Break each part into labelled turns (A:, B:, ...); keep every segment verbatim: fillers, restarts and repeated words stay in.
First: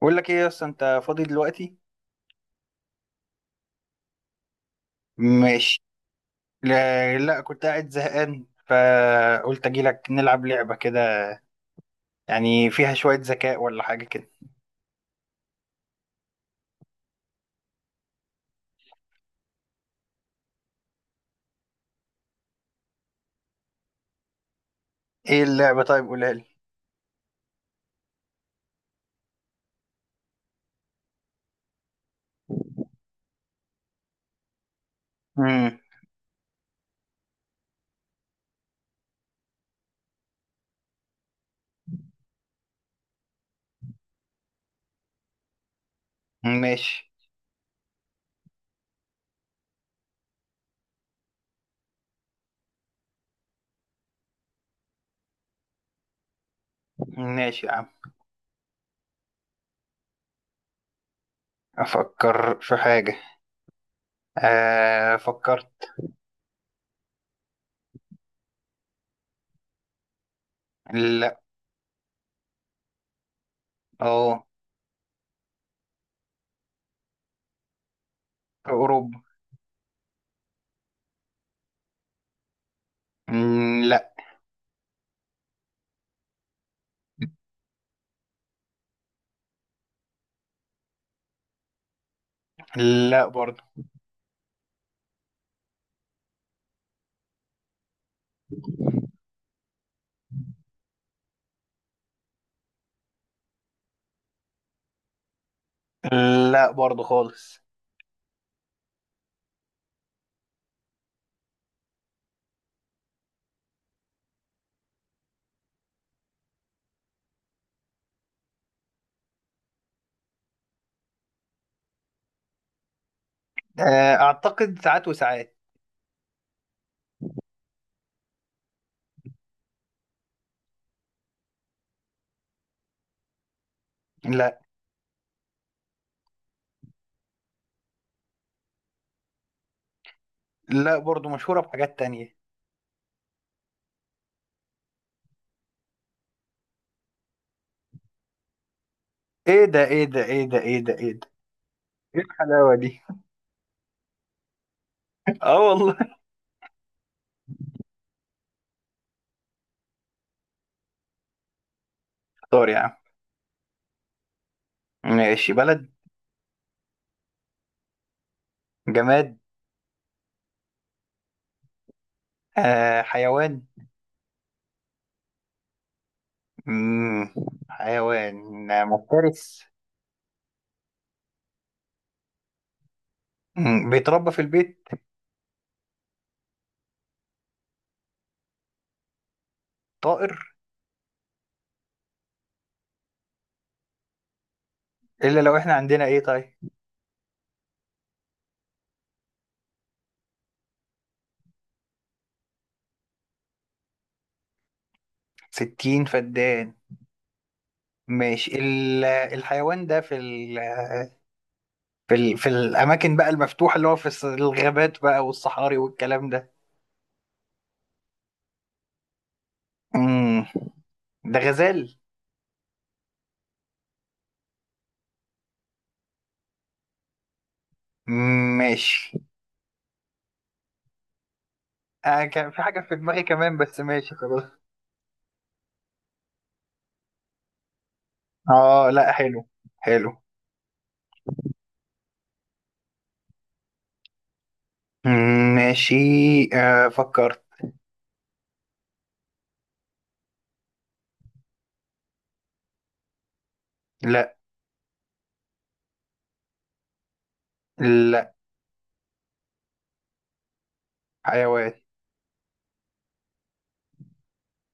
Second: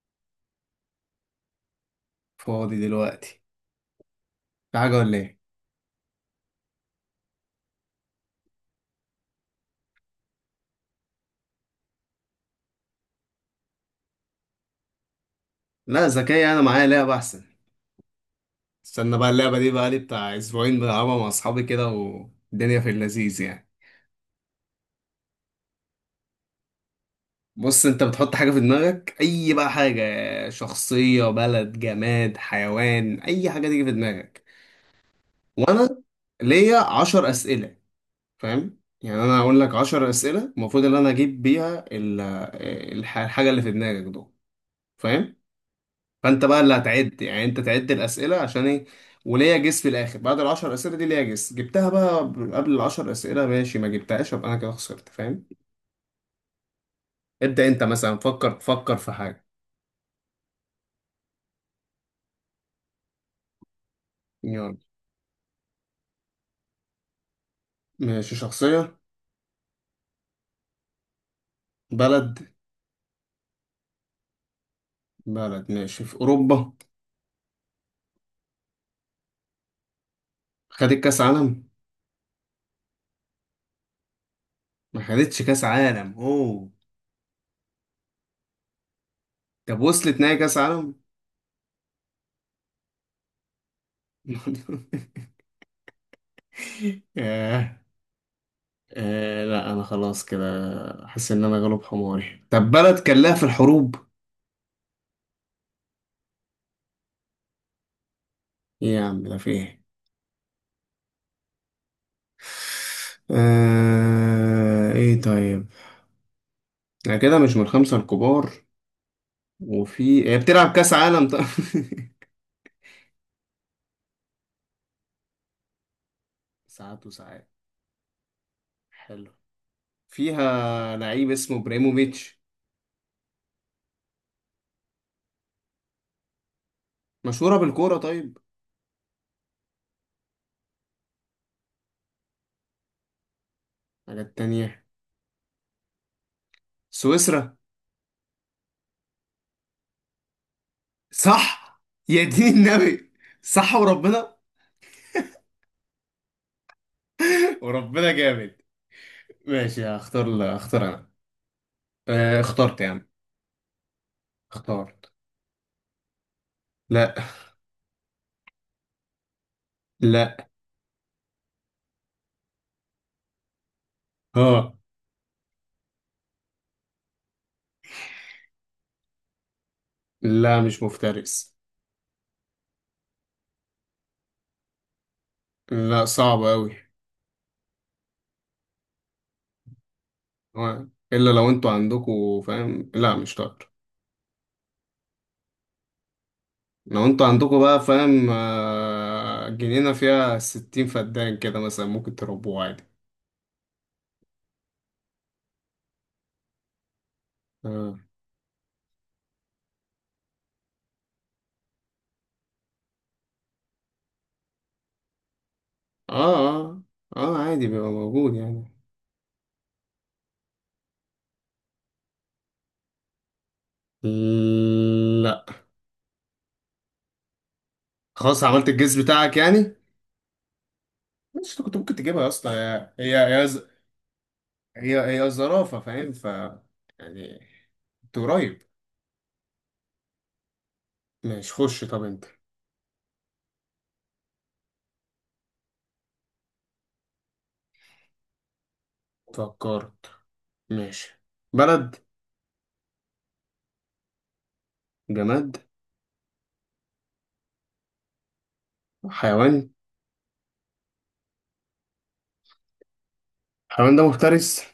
A: بقول لك ايه اصلا انت فاضي دلوقتي؟
B: فاضي دلوقتي، في حاجة ولا ايه؟
A: ماشي. لا, لا كنت قاعد زهقان فقلت اجي لك نلعب لعبة كده. يعني فيها شوية ذكاء ولا حاجة كده.
B: لا، ذكية. أنا معايا لعبة أحسن. استنى بقى، اللعبة دي بقى لي بتاع أسبوعين بلعبها مع أصحابي كده والدنيا في اللذيذ يعني.
A: ايه اللعبة؟ طيب قولها لي.
B: بص أنت بتحط حاجة في دماغك، أي بقى حاجة، شخصية بلد جماد حيوان، أي حاجة تيجي في دماغك.
A: امم
B: وأنا ليا عشر أسئلة، فاهم؟ يعني أنا هقول لك عشر أسئلة المفروض إن أنا أجيب بيها ال- الح- الحاجة اللي في دماغك دول، فاهم؟ فانت بقى اللي
A: ماشي،
B: هتعد، يعني انت تعد الاسئله عشان ايه. وليا جس في الاخر، بعد العشر اسئله دي ليا جس، جبتها بقى قبل العشر اسئله ماشي، ما جبتهاش يبقى انا كده خسرت، فاهم؟
A: ماشي
B: ابدا
A: يا
B: انت
A: عم.
B: مثلا فكر فكر في حاجه.
A: افكر في حاجة.
B: يلا.
A: آه، فكرت.
B: ماشي، شخصيه؟
A: لا.
B: بلد؟
A: اه،
B: بلد ماشي، في اوروبا؟
A: في اوروبا.
B: خدت كاس عالم؟
A: مم، لا.
B: ما خدتش كاس عالم، اوه. طب وصلت نهائي كاس عالم؟
A: لا برضه.
B: آه. آه. لا انا خلاص كده حاسس ان انا غلب حماري. طب بلد كان لها في الحروب؟
A: لا برضه خالص.
B: إيه يا عم، ده في ايه؟ آه... ايه طيب، انا كده مش من الخمسة الكبار. وفي، هي بتلعب كأس عالم طيب؟
A: آه، اعتقد ساعات وساعات.
B: ساعات وساعات؟ حلو. فيها لعيب اسمه ابراهيموفيتش؟
A: لا.
B: مشهورة بالكورة طيب؟
A: لا برضه، مشهورة بحاجات تانية.
B: حاجات تانية؟ سويسرا؟
A: ايه ده ايه ده ايه ده ايه ده ايه ده!
B: صح؟
A: ايه
B: يا دين
A: الحلاوة دي؟
B: النبي! صح وربنا.
A: اه والله.
B: وربنا جامد. ماشي هختار، اختار انا. آه
A: طار يا
B: اخترت يا
A: عم.
B: عم، اخترت.
A: ماشي. بلد؟
B: لا.
A: جماد؟
B: لا.
A: آه، حيوان.
B: اه.
A: مم. حيوان، آه، مفترس؟
B: لا مش مفترس.
A: مم. بيتربى في البيت؟
B: لا صعب قوي.
A: طائر؟
B: آه. الا لو انتوا عندكوا فاهم، لا مش طائر.
A: الا لو احنا عندنا ايه طيب؟
B: لو انتوا عندكوا بقى فاهم آه، جنينة فيها ستين فدان كده مثلا ممكن تربوه عادي.
A: ستين فدان؟
B: اه
A: ماشي، ال- الحيوان ده في ال في ال في الاماكن بقى المفتوحه، اللي هو في الص- الغابات بقى والصحاري والكلام
B: اه.
A: ده.
B: اه آه، عادي بيبقى موجود يعني.
A: مم. ده غزال؟
B: لا. خلاص
A: مم،
B: عملت الجيز
A: ماشي.
B: بتاعك يعني؟ مش انت كنت ممكن تجيبها
A: آه،
B: يا اسطى،
A: كان في حاجه
B: هي
A: في دماغي
B: هي هي
A: كمان
B: ز-
A: بس ماشي خلاص.
B: هي هي زرافة، فاهم؟ ف، يعني انت قريب.
A: اه، لا، حلو. حلو.
B: ماشي خش، طب انت.
A: مم، ماشي. آه، فكرت.
B: فكرت؟ ماشي. بلد؟
A: لا.
B: جماد؟
A: لا.
B: حيوان.
A: حيوان.
B: الحيوان ده مفترس؟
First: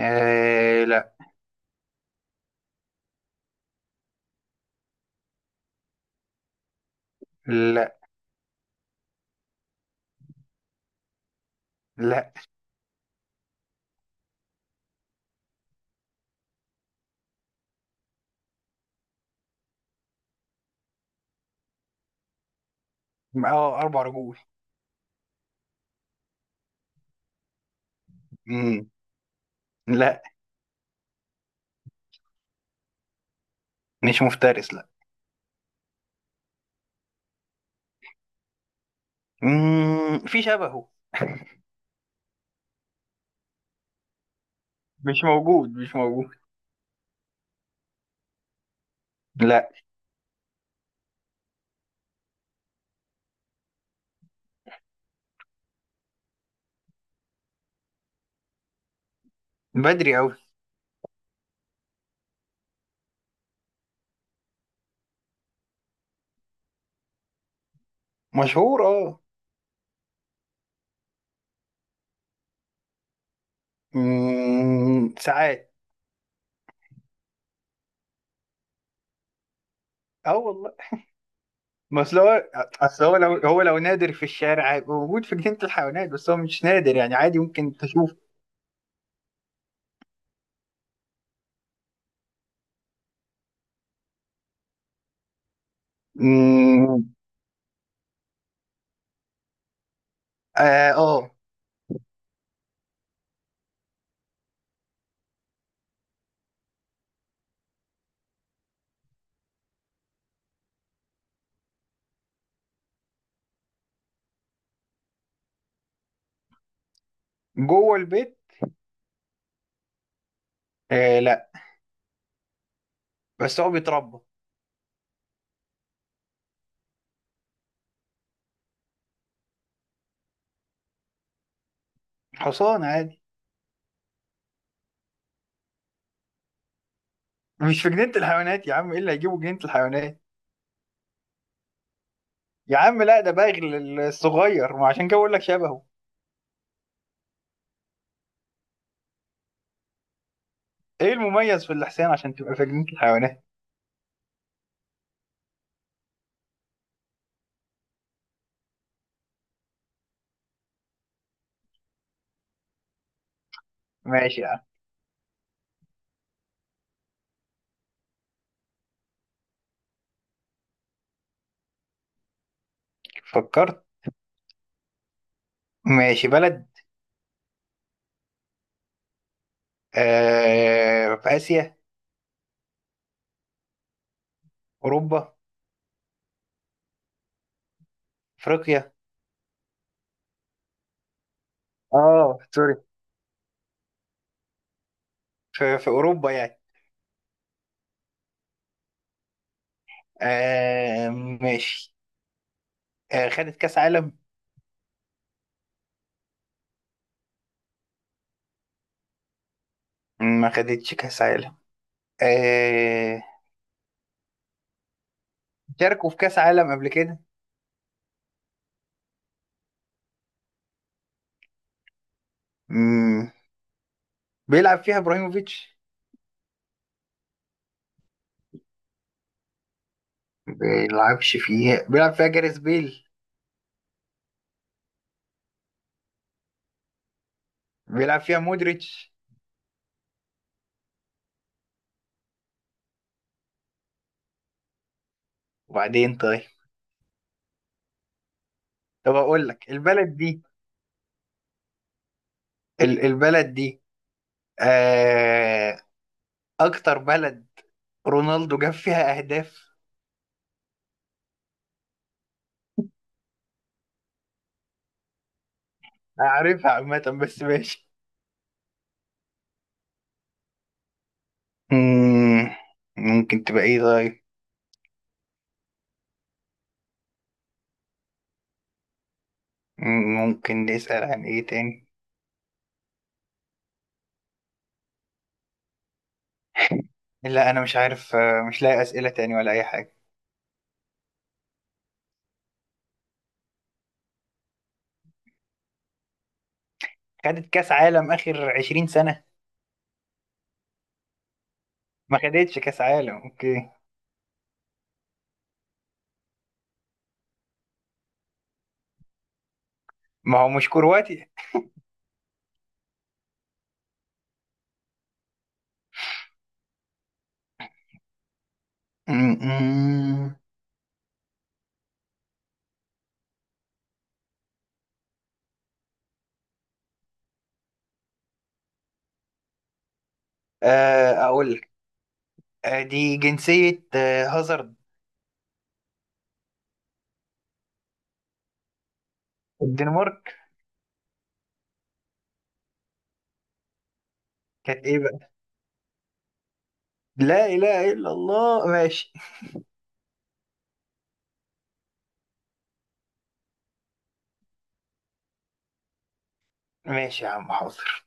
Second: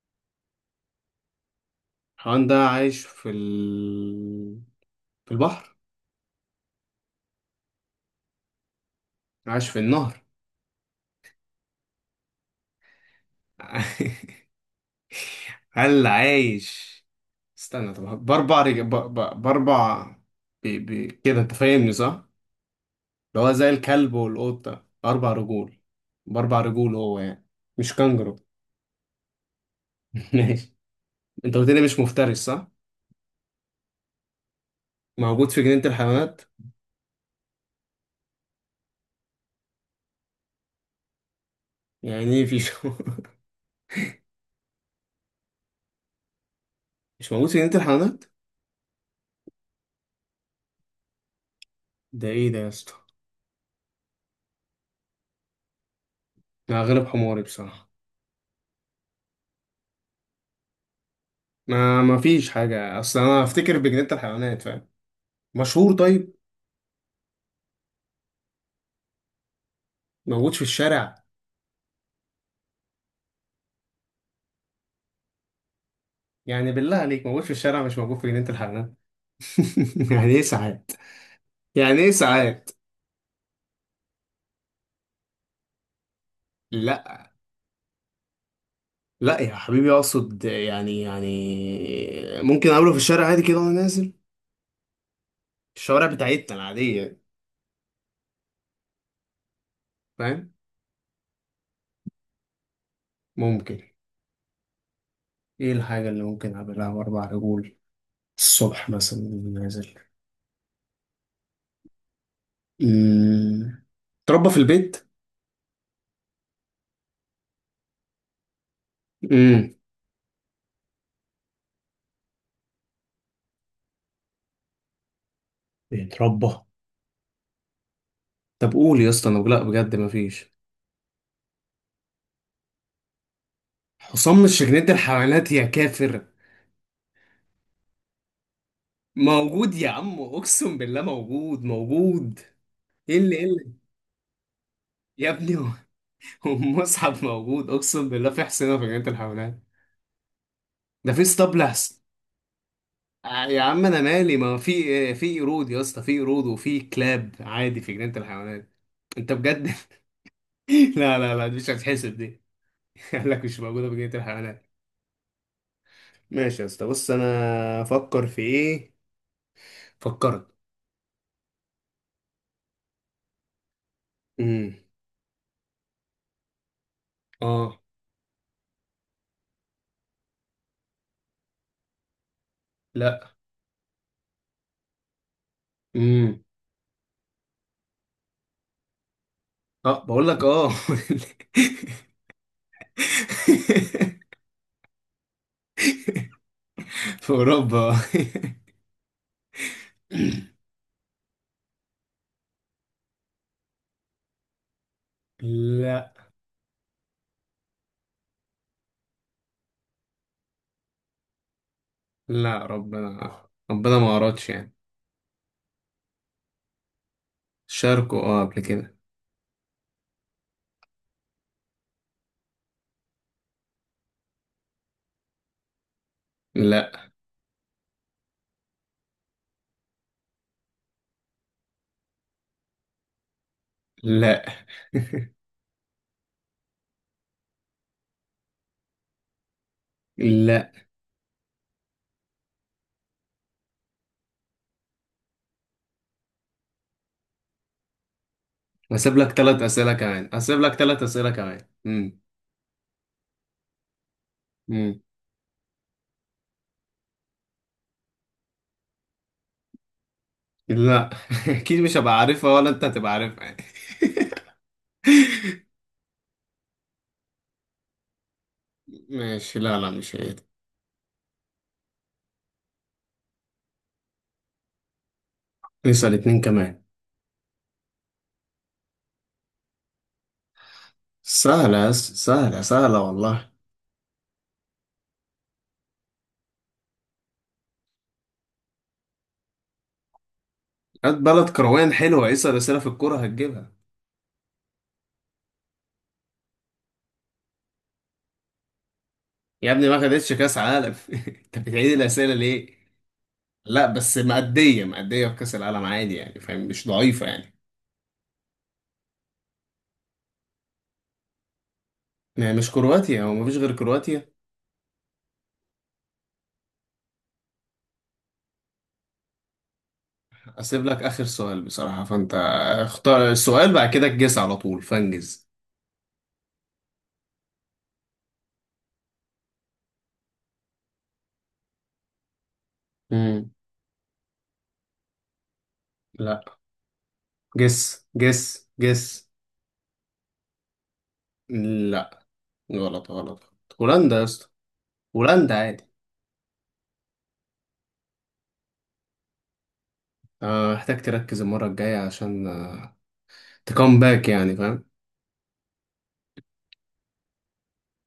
A: آه، لا.
B: حيوان ده عايش في ال... في البحر؟
A: لا.
B: عايش في النهر؟
A: لا.
B: هل عايش، استنى طب، بأربع رج... ب... ب... بأربع، ب... ب... كده أنت فاهمني صح؟ اللي هو زي
A: اه، اربع
B: الكلب
A: رجول
B: والقطة أربع رجول. بأربع رجول هو يعني. مش كانجرو؟
A: مم، لا،
B: ماشي. أنت قلت لي مش مفترس صح؟
A: مش مفترس. لا.
B: موجود في جنينة الحيوانات؟
A: مم، في شبهه.
B: يعني إيه في شو...
A: مش موجود، مش موجود.
B: مش موجود في جنينة الحيوانات؟
A: لا.
B: ده إيه ده يا اسطى؟ أنا غلب حماري بصراحة.
A: بدري قوي.
B: ما ما فيش حاجة، أصل أنا أفتكر بجنينة الحيوانات، فاهم؟ مشهور طيب؟
A: مشهور، اه.
B: موجود في الشارع؟
A: مم، ساعات.
B: يعني بالله عليك موجود في الشارع مش موجود في جنينة الحيوانات. يعني
A: اه
B: ايه
A: والله.
B: ساعات؟ يعني
A: ما
B: ايه
A: اصل هو،
B: ساعات؟
A: اصل هو لو هو لو نادر في الشارع هيبقى موجود في جنينة الحيوانات، بس هو مش نادر، يعني
B: لا
A: عادي ممكن تشوف.
B: لا يا حبيبي، اقصد يعني يعني ممكن اقابله في الشارع عادي كده وانا نازل الشوارع بتاعتنا
A: مم،
B: العادية يعني، فاهم؟
A: اه آه،
B: ممكن، ايه الحاجة اللي ممكن اقابلها باربع رجول الصبح مثلا وأنا نازل؟ امم تربى في البيت؟
A: جوه البيت؟
B: امم
A: آه، لا، بس هو بيتربى.
B: بيتربى. طب قول يا اسطى انا، لا بجد مفيش.
A: حصان عادي.
B: حصان مش في جنينة الحيوانات يا كافر؟
A: مش في جنينة الحيوانات يا عم، ايه اللي هيجيبه جنينة
B: موجود يا عم،
A: الحيوانات؟
B: اقسم بالله موجود موجود.
A: يا عم
B: ايه
A: لا، ده
B: اللي ايه
A: باغي
B: اللي،
A: الصغير، ما عشان كده
B: يا
A: بقول لك
B: ابني هو،
A: شبهه.
B: هو المصحف موجود اقسم بالله في حصينه في جنينه الحيوانات. ده
A: ايه
B: في اسطبل
A: المميز في
B: احسن؟
A: الحصان عشان تبقى في جنينة
B: آه،
A: الحيوانات؟
B: يا عم انا مالي، ما في إيه؟ في قرود يا اسطى، في قرود وفي كلاب عادي في جنينه الحيوانات. انت بجد؟ لا لا لا، دي مش هتحسب دي. قال لك مش موجوده في جنينه
A: ماشي يا عم.
B: الحيوانات. ماشي يا اسطى. بص انا افكر في ايه. فكرت؟
A: فكرت.
B: امم
A: ماشي. بلد؟
B: اه.
A: آه، في آسيا؟
B: لا.
A: أوروبا؟
B: امم
A: أفريقيا؟
B: اه بقول لك اه.
A: اه، سوري. في, في أوروبا يعني.
B: في اوروبا.
A: آه، ماشي. آه، خدت كأس عالم؟
B: لا.
A: ما خدتش كأس عالم.
B: لا
A: آه.
B: ربنا ربنا ما اردش يعني.
A: شاركوا في كأس عالم قبل كده؟
B: شاركوا اه قبل كده.
A: مم. بيلعب فيها ابراهيموفيتش؟
B: لا.
A: بيلعبش فيها بيلعب فيها جاريث بيل؟
B: لا.
A: بيلعب فيها مودريتش؟
B: لا
A: وبعدين طيب. طب
B: هسيب لك
A: اقول
B: ثلاث
A: لك
B: اسئله
A: البلد
B: كمان،
A: دي،
B: هسيب لك ثلاث اسئله كمان. امم
A: ال- البلد دي.
B: امم
A: آه، اكتر بلد رونالدو جاب فيها اهداف.
B: لا. اكيد مش هبقى عارفها ولا انت هتبقى عارفها يعني.
A: عارفها عامة بس ماشي.
B: ماشي. لا لا مش هي دي.
A: مم، ممكن تبقى ايه طيب؟
B: اسال اتنين كمان.
A: مم، ممكن نسأل عن ايه
B: سهله
A: تاني؟
B: يا أس- سهله سهله والله.
A: لا انا مش عارف، آه، مش لاقي اسئلة تاني ولا اي حاجة.
B: هات بلد كروان حلوه، اسال اسئله في الكوره هتجيبها.
A: خدت كاس عالم اخر عشرين سنة؟
B: يا ابني ما خدتش كاس عالم. انت بتعيد
A: ما
B: الاسئله
A: خدتش
B: ليه؟
A: كاس عالم، اوكي.
B: لا بس مأدية مأدية في كاس العالم عادي يعني فاهم، مش ضعيفه يعني.
A: ما هو مش كرواتي.
B: ما هي مش كرواتيا، هو مفيش غير كرواتيا. اسيب لك اخر سؤال بصراحه، فانت اختار السؤال بعد كده تجس على طول فانجز.
A: آه، اقول لك. آه، دي
B: امم،
A: جنسية آه، هازارد.
B: لا. جس جس جس.
A: الدنمارك.
B: لا، غلط غلط. هولندا يا اسطى.
A: كانت ايه بقى؟
B: هولندا عادي.
A: لا اله الا الله، ماشي.
B: آه، محتاج تركز المره الجايه عشان آه، تكم باك يعني، فاهم؟
A: ماشي يا عم، حاضر.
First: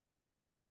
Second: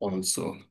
B: خلاص.